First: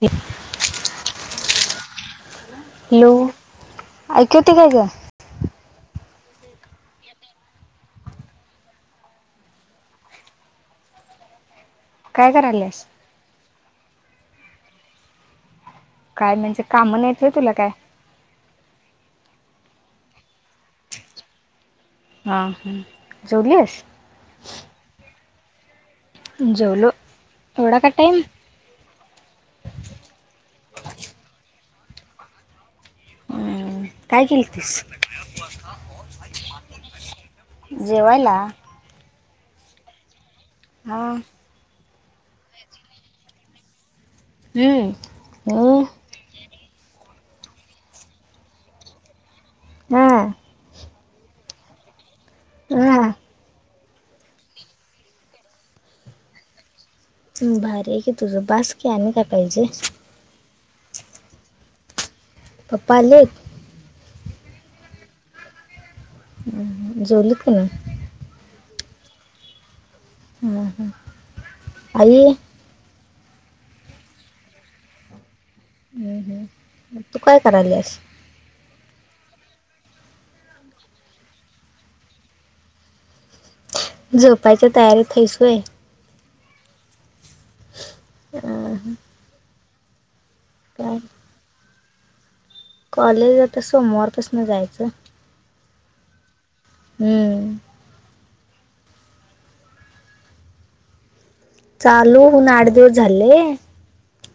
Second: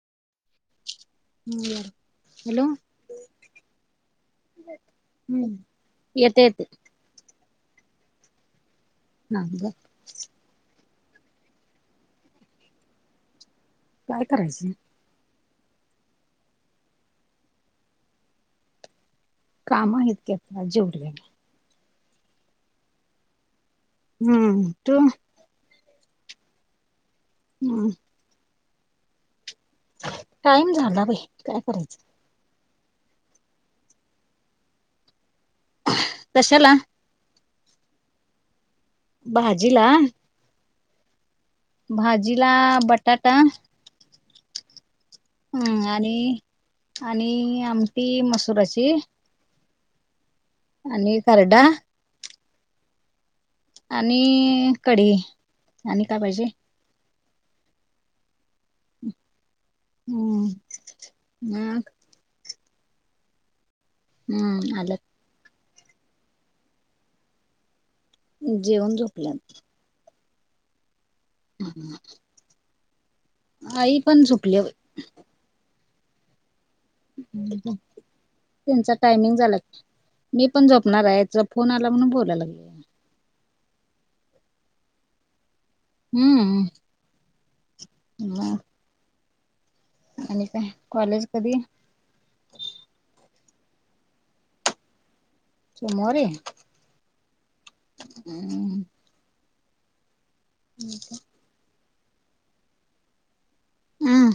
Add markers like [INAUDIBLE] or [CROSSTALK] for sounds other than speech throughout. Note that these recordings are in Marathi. हे हम्म यार, हॅलो. हॅलो, ऐकू येते काय ग? हम्म, येते येते. ना गं काय कराल्यास? काय करायच. काय म्हणजे काम नाहीत व्हय तुला काय? काम हायत की आता जेवतो बाई. हा हा जेवलीस? हम्म, तु? जेवलो, एवढा का हम्म टाईम? टाईम झाला बाई काय करायचं हम्म काय केलतीस? कशाला? जेवायला. भाजीला? हा! भाजीला बटाटा हम्म! हम्म आणि आणि आमटी मसुराची ह! आणि खरडा. [UNINTELLIGIBLE] आणि कढी आणि काय पाहिजे? सुन भारी आहे की तुझं बास की आणि काय पाहिजे? हम्म ह! पप्पा आलेत. हम्म आल्यात. हम्म जेवलीत का नाहीत? जेवून झोपल्यात ह ह, आई? आई पण झोपल्या बाई. हम्म हम्म,, तु काय कराल्यास. तेंचा टायमिंग झाला की मी पण झोपणार हाय तुझा फोन आला म्हणून बोलाय लागलोय. झोपायच्या तयारीत हायस व्हय? हम्म! अ मग हम्म! आणि काय कॉलेज कधी? कॉलेज आता सोमवार पसन जायचं. त मरो ये [UNINTELLIGIBLE] हम्. हम्म. हम्. चालू होउन आठ दिवस झाले. हम्.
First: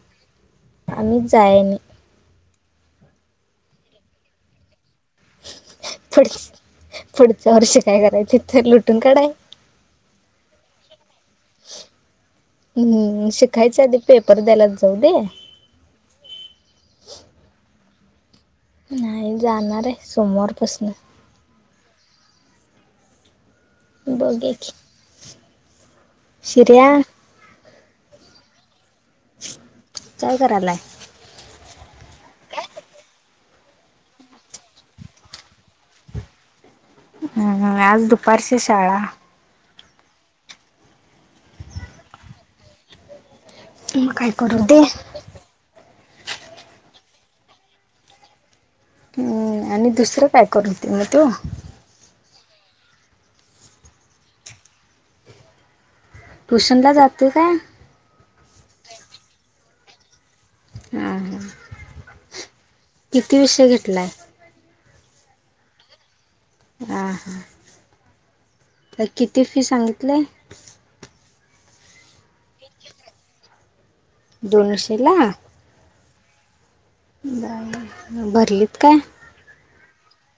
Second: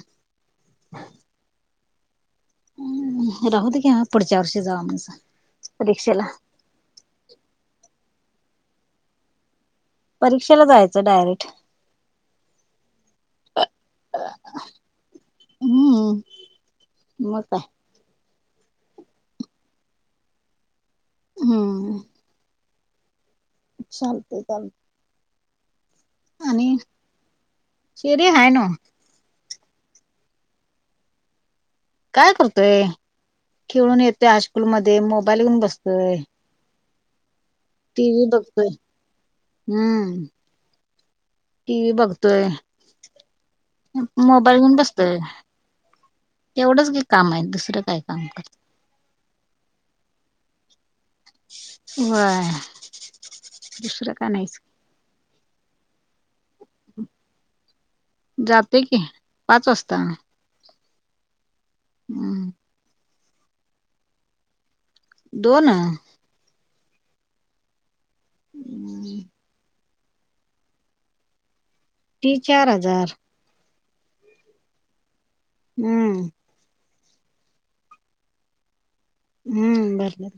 आणि जायनी राहदे की ह्या पुढच्या वर्षी जाऊ माग पुढ पुढच्या वर्षी काय करायचे तर लुटून काढाय. परीक्षेला जायचं डायरेक्ट हम्म शिकायच्या आधी पेपर द्यायलाच जाऊ दे. हम्म मंग काय. नाही जाणार ये सोमवारपसन हम्. चालते बघे की चालत. आणि शिर्या चेरी आहे नो काय करायलाय? काय करतोय खेळून येतय हायस्कूल मध्ये मोबाईल घेऊन बसतोय. हम् हम् ह. टिव्ही बघतोय. हम् टिव्ही बघतोय. मग काय मोबाईल करू घऊन दे बसतय. एवढंच गे काम आहे दुसरं काय काम करत. हम्म आणि दुसरं काय करतो तो. वय दुसरं काय नाहीच. ट्यूशनला जातोय का? जातोय की पाच वाजता. हम्. हम्म. किती विषय घेतलाय. दोन अ ह हां तर हम्म. किती फी सांगितलंय. फी चार हजार दोनशेला. हम्म. बाई [INAUDIBLE] भरलीत काय. हम्म भरली.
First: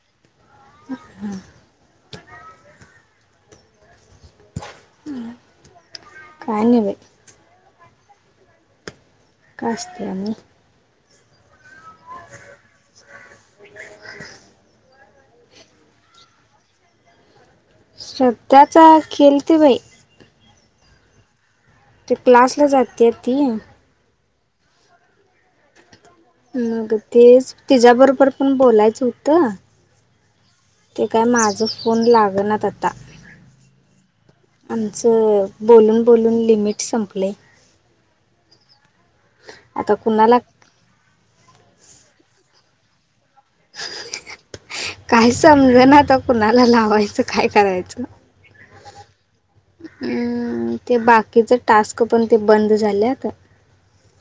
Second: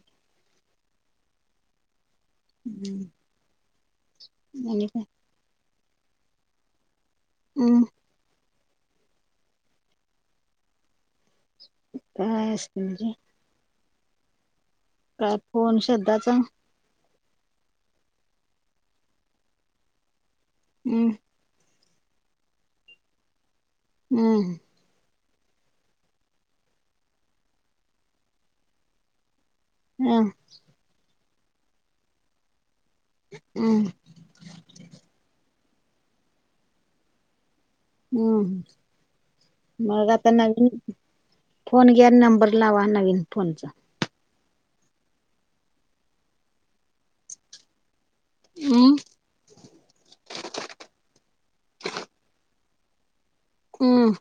ह हा. हम्म. आणि काय [INAUDIBLE] काय नाही बाई हम्. काय असतं अणी? काय असत मंजे? [INAUDIBLE] काय फोन श्रद्धाचा? श्रधाचा केलती होय. हम्म.. ते क्लासला जाते ती. हम्म. अग तेच तिच्या बरोबर पण बोलायचं होतं. हम्म. ते काय माझं फोन लागनात आता. हम्म. आमचं बोलून, बोलून लिमेट संपलय. हम्म, हम्म मग आता नवीन फोन घ्या नंबर लावा नवीन फोनचा. काही समजेना तर कुणाला लावायचं काय करायचं. हम्म. हम्म ते बाकीच टास्क पण ते बंद झाले आता. हम्म.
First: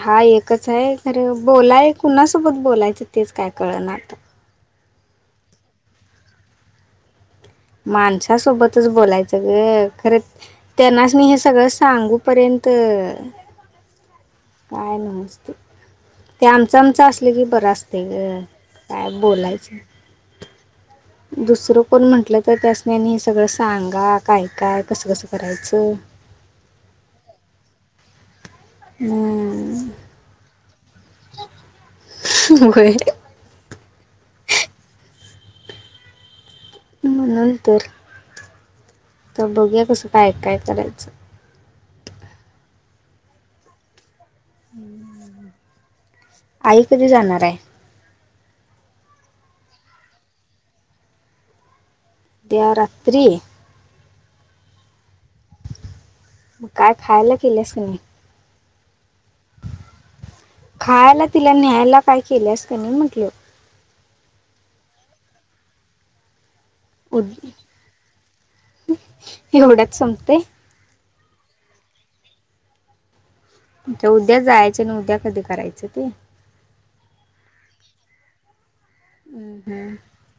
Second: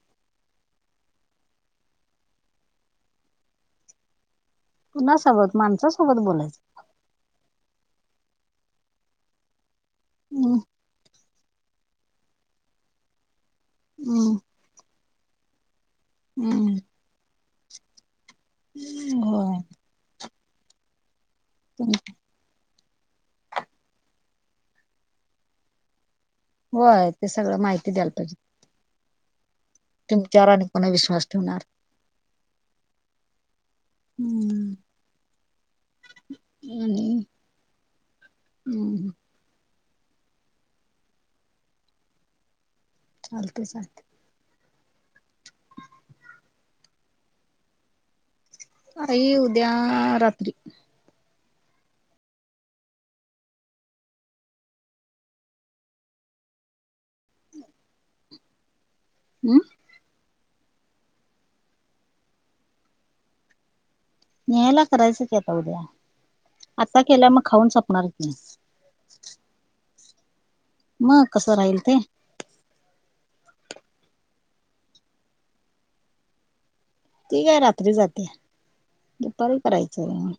हा एकच आहे खरं बोलाय कुणासोबत बोलायचं तेच काय कळेणा आता. कुणा सोबत? माणसासोबत बोलायचं. माणसासोबतच बोलायचं गं खरं हम्म त्यांनासनी हे सगळं सांगूपर्यंत हम्म. काय नसते ते हम्म आमचं, आमचं असल की बरं असतय गं. काय होय बोलायचं दुसरं तुम- कोण म्हंटलं तर त्या नाही हे सगळं सांगा काय, काय, कस, कस करायचं. होय ते सगळं माहिती द्यायला पाहिजे. हम्म. तुमच्यावर आणि कोणी विश्वास ठेवणार? होय हम्म. म्हणून तर. हम [UNINTELLIGIBLE] तर बघू या कस काय, काय, करायचं. चालतंय, चालतंय. आई कधी जाणार आहे. आई उद्या आ रात्री. उद्या रात्री. काय खायला केलंस का नाही? हम् खायला तिला न्यायला काय केलं असं नाही म्हटल? न्याहायला करायचं की आता उद्या आता केल्यावर मग उद खाऊन संपणार की. एवढ्यात संपते? मग कसं राहील ते. उद्या जायचं आणि उद्या कधी करायचं ते? ती काय रात्री जाते. दुपारी करायचंय.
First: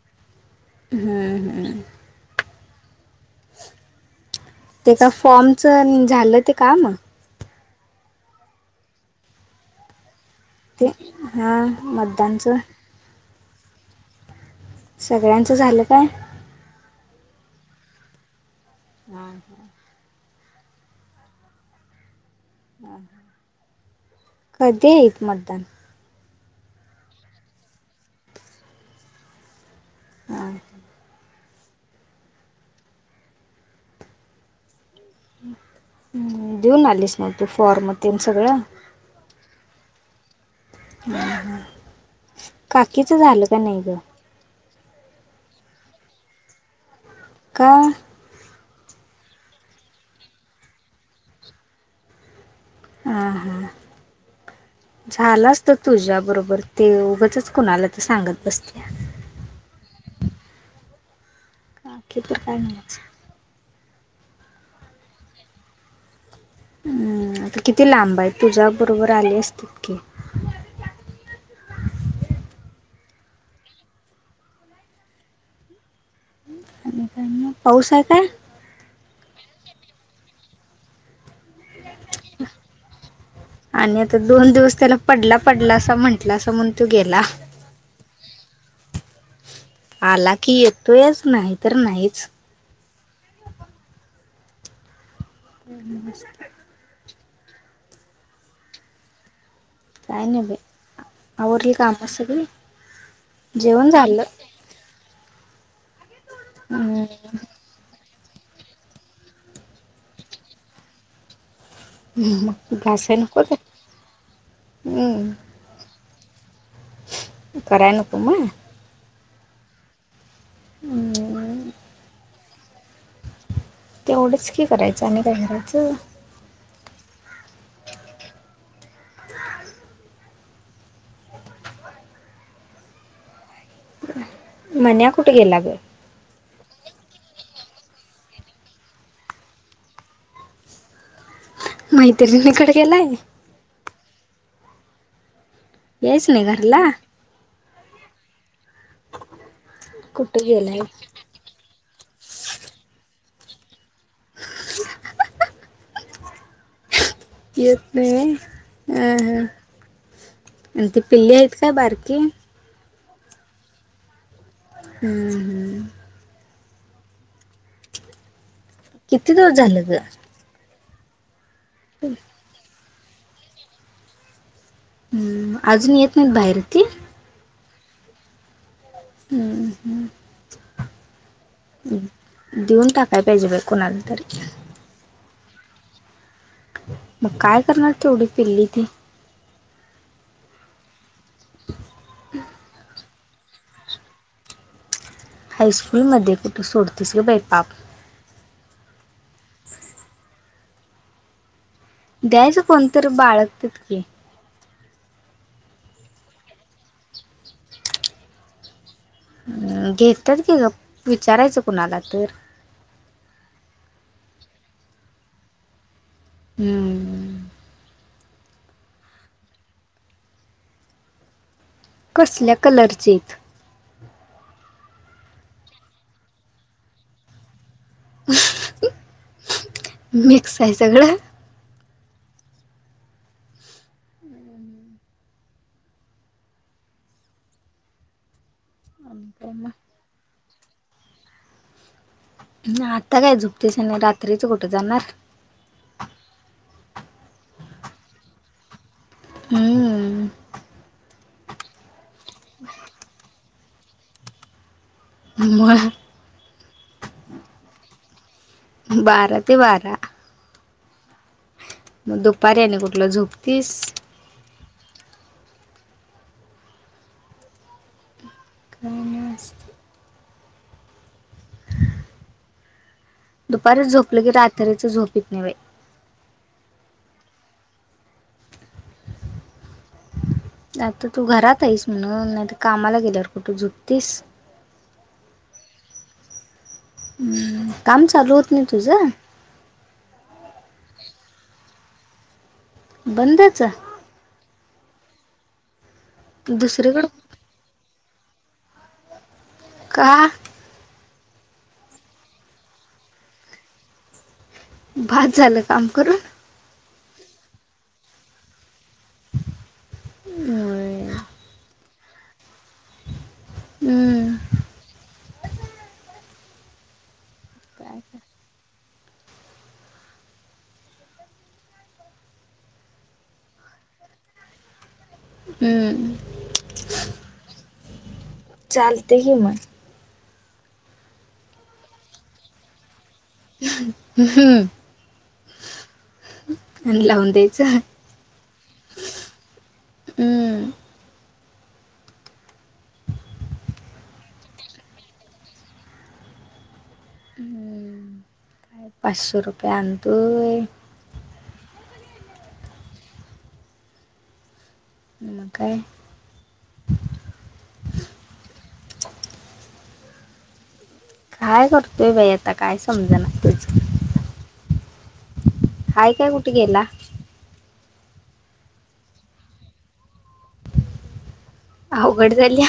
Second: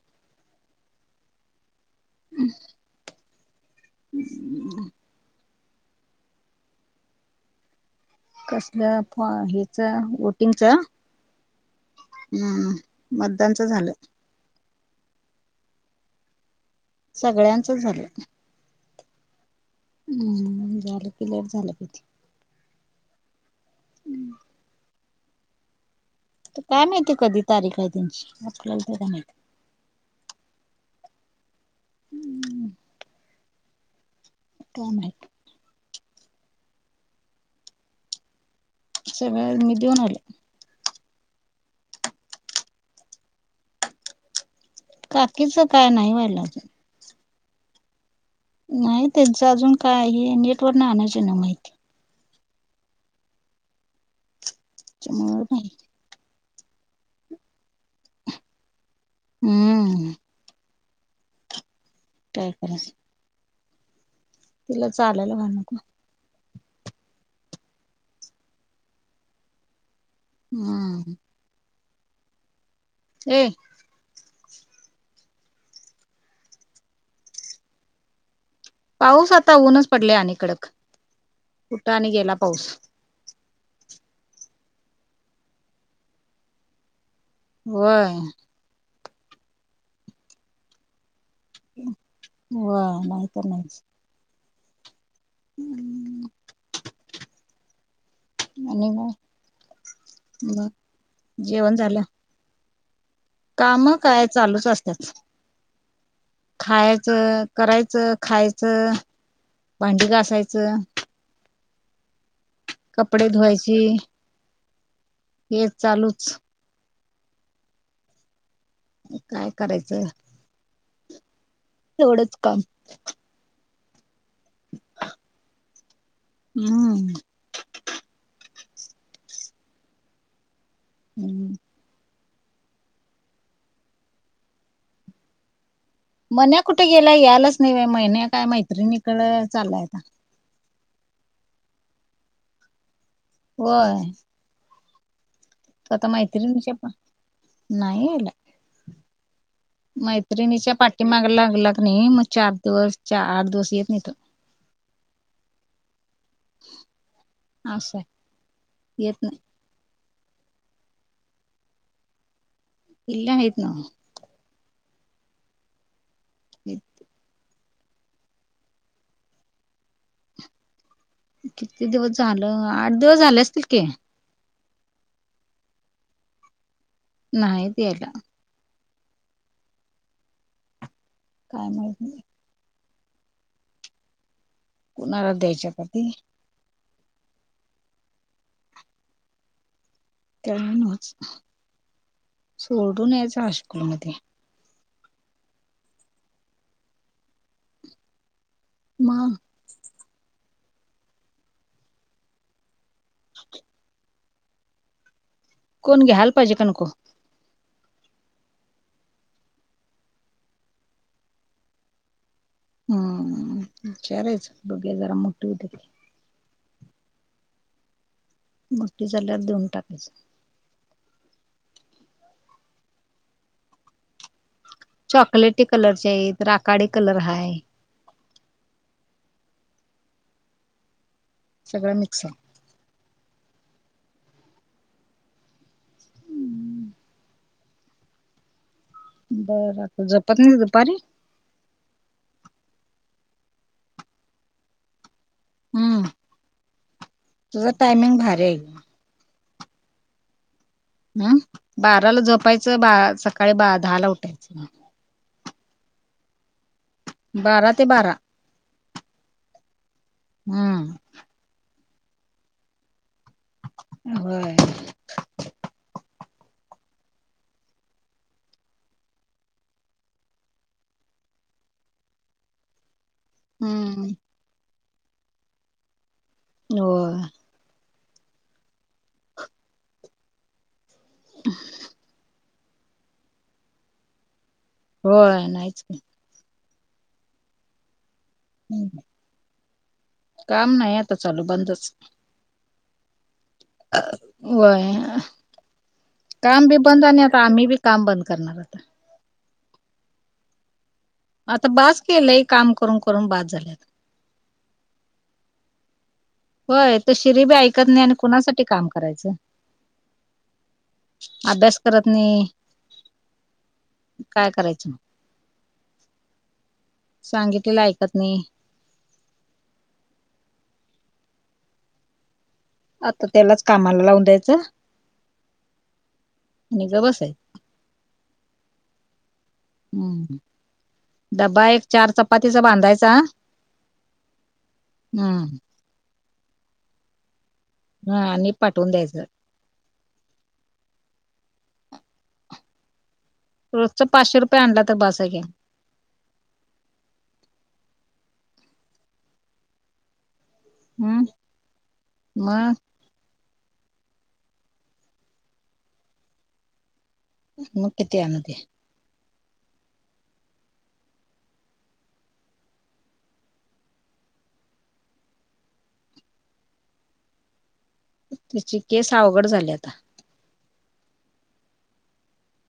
हम्म. तिचा फॉर्मच झालं ते काम? कसल्या फॉर हिचा ते हा मतदानचं? मतदानचं झालं. सगळ्यांचं झालं काय? सगळ्यांचच झालं. हां! हम् झालं की लेट झालं किती. हा! कधी आहेत मतदान? काय माहिती कधी तारीख आहे त्यांची आपल्याला काय नाही माहिती. हा! हम्म! काय माहित. देऊन आलीस म तु फॉर्म तेंन सगळं? सगळं मी देऊन आलो. काकीच झालं का नाही ग? काकीच काय न्हाय व्हायला अजून. का? नाही त्यांचं अजून काय आहे नेटवर न आणायचं येईना माहिती. हा हा त्याच्यामुळं झालं नाही असत तुझ्या बरोबर ते उगच्चच कुणाला तर सांगत बसत्या. हम्म! काकीच तर काय नव्हच. तिला चालायला म्हणू नका. हम्म, आता किती लांब हाय तुझ्या बरोबर आले असतेत की. हा! ये आणि काय मग पाऊस हाय काय? पाऊस आता उनच पडले आणि कडक कुठ आणि गेला पाऊस. आणि आता दोन दिवस त्याला पडला पडला असा म्हण्टलासा म्हणून तो गेला. व्हय. आला की येतोयच नाही तर नाहीच. व्हय नाही तर नाहीच. हम्म! आणि काय? काय न्हाय बाई आवरली जेवण झालं काम सगळी? काम जेवण झालं काय चालूच असत्यात हम्म खायाचं करायचं खायचं भांडी घासायचं मग घासाय कपडे नकोत हम्म! हेच चालूच. कराय नको म? काय करायचं. हम्म! एवढंच काम. तेवढंच की करायचं आणि काय करायचं. ह. हम्म [INAUDIBLE] मन्या कुठ गेला ग? मन्या कुठ गेला यायलाच नाही, मैंन्या काय मैत्रीणी कड चाललाय आता. मैत्रिणीकड गेलाय? व्हय. तो आता यायच नाही मैत्रिणीची घरला पणं, नाही याला. कुठे मैत्रिणीच्या गेलाय पाठी माग लागला का नाही, मग चार दिवस, चा आठ दिवस येत नाही तो. [INAUDIBLE] येत असं नाही आहे व्हय येत हा नाही हा आणि ती पिल्ली आहेत काय बारकी? पिल्ली हायीत न्हव. हू हू. निेत [INAUDIBLE] किती दिवस झाल ग? किती दिवस झालं? आठ दिवस झाल असतील की. आजून येत नाहीत बाहेर ती? नाहीत यायला. हू हू. काय? माहित नाही दिऊून टाकाय पाहिजे बाई कुणाला तर. कुणाला द्यायच्या कती? मग काय करणार तेवढी पिल्ली ती? काय न्हवच्, सोडून यायच हायशकूल मध्ये. हायस्कूलमध्ये कुठं सोडतीस? ग बाई पाप! म्हा द्यायचं कोणतरी बाळगत्यात कीे कोण घ्याल पाहिजे काय नको? अ घेत्यात की ग, विचारायचं कुणाला तर? हम ईचारायच बघुया जरा मोठी होवू दे की. हुं. मोठी झाल्यावर दिवून टाकायच. कसल्या कलरचीत? चॉकलेटी कलर ची हायित, राकाडी कलरची हाय. मिक्स हाय सगळं. सगळं मिक्स हाय. मग बर, झोपत नाही दुपारी? आता काय झुपतीस आणि रात्रीच कुठ जाणार? हुं. तुझा टायमिंग भारी हाय की हूम्. हा बाराला झोपायच, बा सकाळी दहा ला उठायचं. [INAUDIBLE] म. बारा ते बारा. बारा ते बारा. हा. मग दुपारी आणि कुठलं झोपतीस. व्हय. काई नई, असं दुपारीच हम्म झोपलं की, रात्रीच झोप येत नाई बाई. हो. आता तू घरात आहिस म्हणून, नाही त कामाला गेल्यावर कुठं झोपतीस? होय नाहीच कीं. काम चालू होत नाही तुझं? काम नाही आता चालू, बंदच. बंदच? व्हय काम बी बंद, दुसरीकडं आणि अ त आम्ही बी काम बंद करणार आता. काहा?? आता बास केलंय, काम करून-करून बास झालं. बास झालं काम करून? व्हय त शिरी बी ऐकत नाही आणि कुणासाठी काम करायचं? हम्म. अभ्यास करत नाही, काय करायचं? सांगितलेलं ऐकत नही. आता त्यालाच कामाला लावून द्यायचं. हम्म. नी बस ये. चालते की मग. हम्म, डब्बा एक चार चपातीचा बांधायचा हम् हम्म अन लावून द्यायचं. हा नि पाठवून द्यायच. हम्म. रोजच पाचशे रुपये आणला तर, बसा हाय की. ह्म, पाचशे रुपये आणतोय. हम्, मग? नम, काय? मग किती आणते? काय करतोय बाई आता, काय समजाणा तुझ. हाय काय कुठ गेला? तीची केस अवघड झाली, आता. अवघड झालिया.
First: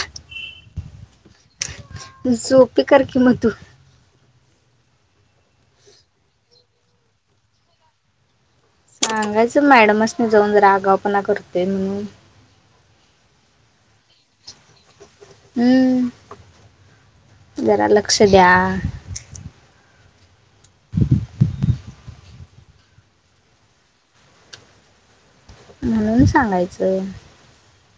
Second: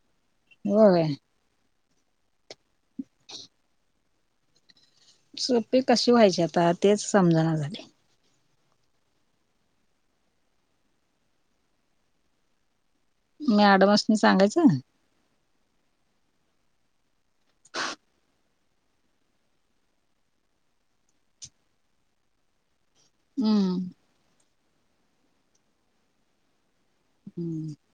होय. सोपी करकी म तू. सोपी कशी व्हायची आता, तेच समजना झालय. सांगायचं मॅडमासनी जाऊन, जरा आगाऊपणा करतोय म्हणून. मॅडमास्नी सांगायचं? हं, जरा लक्ष द्या. [INAUDIBLE] हम्म. म्हणून सांगायचं. हम्म.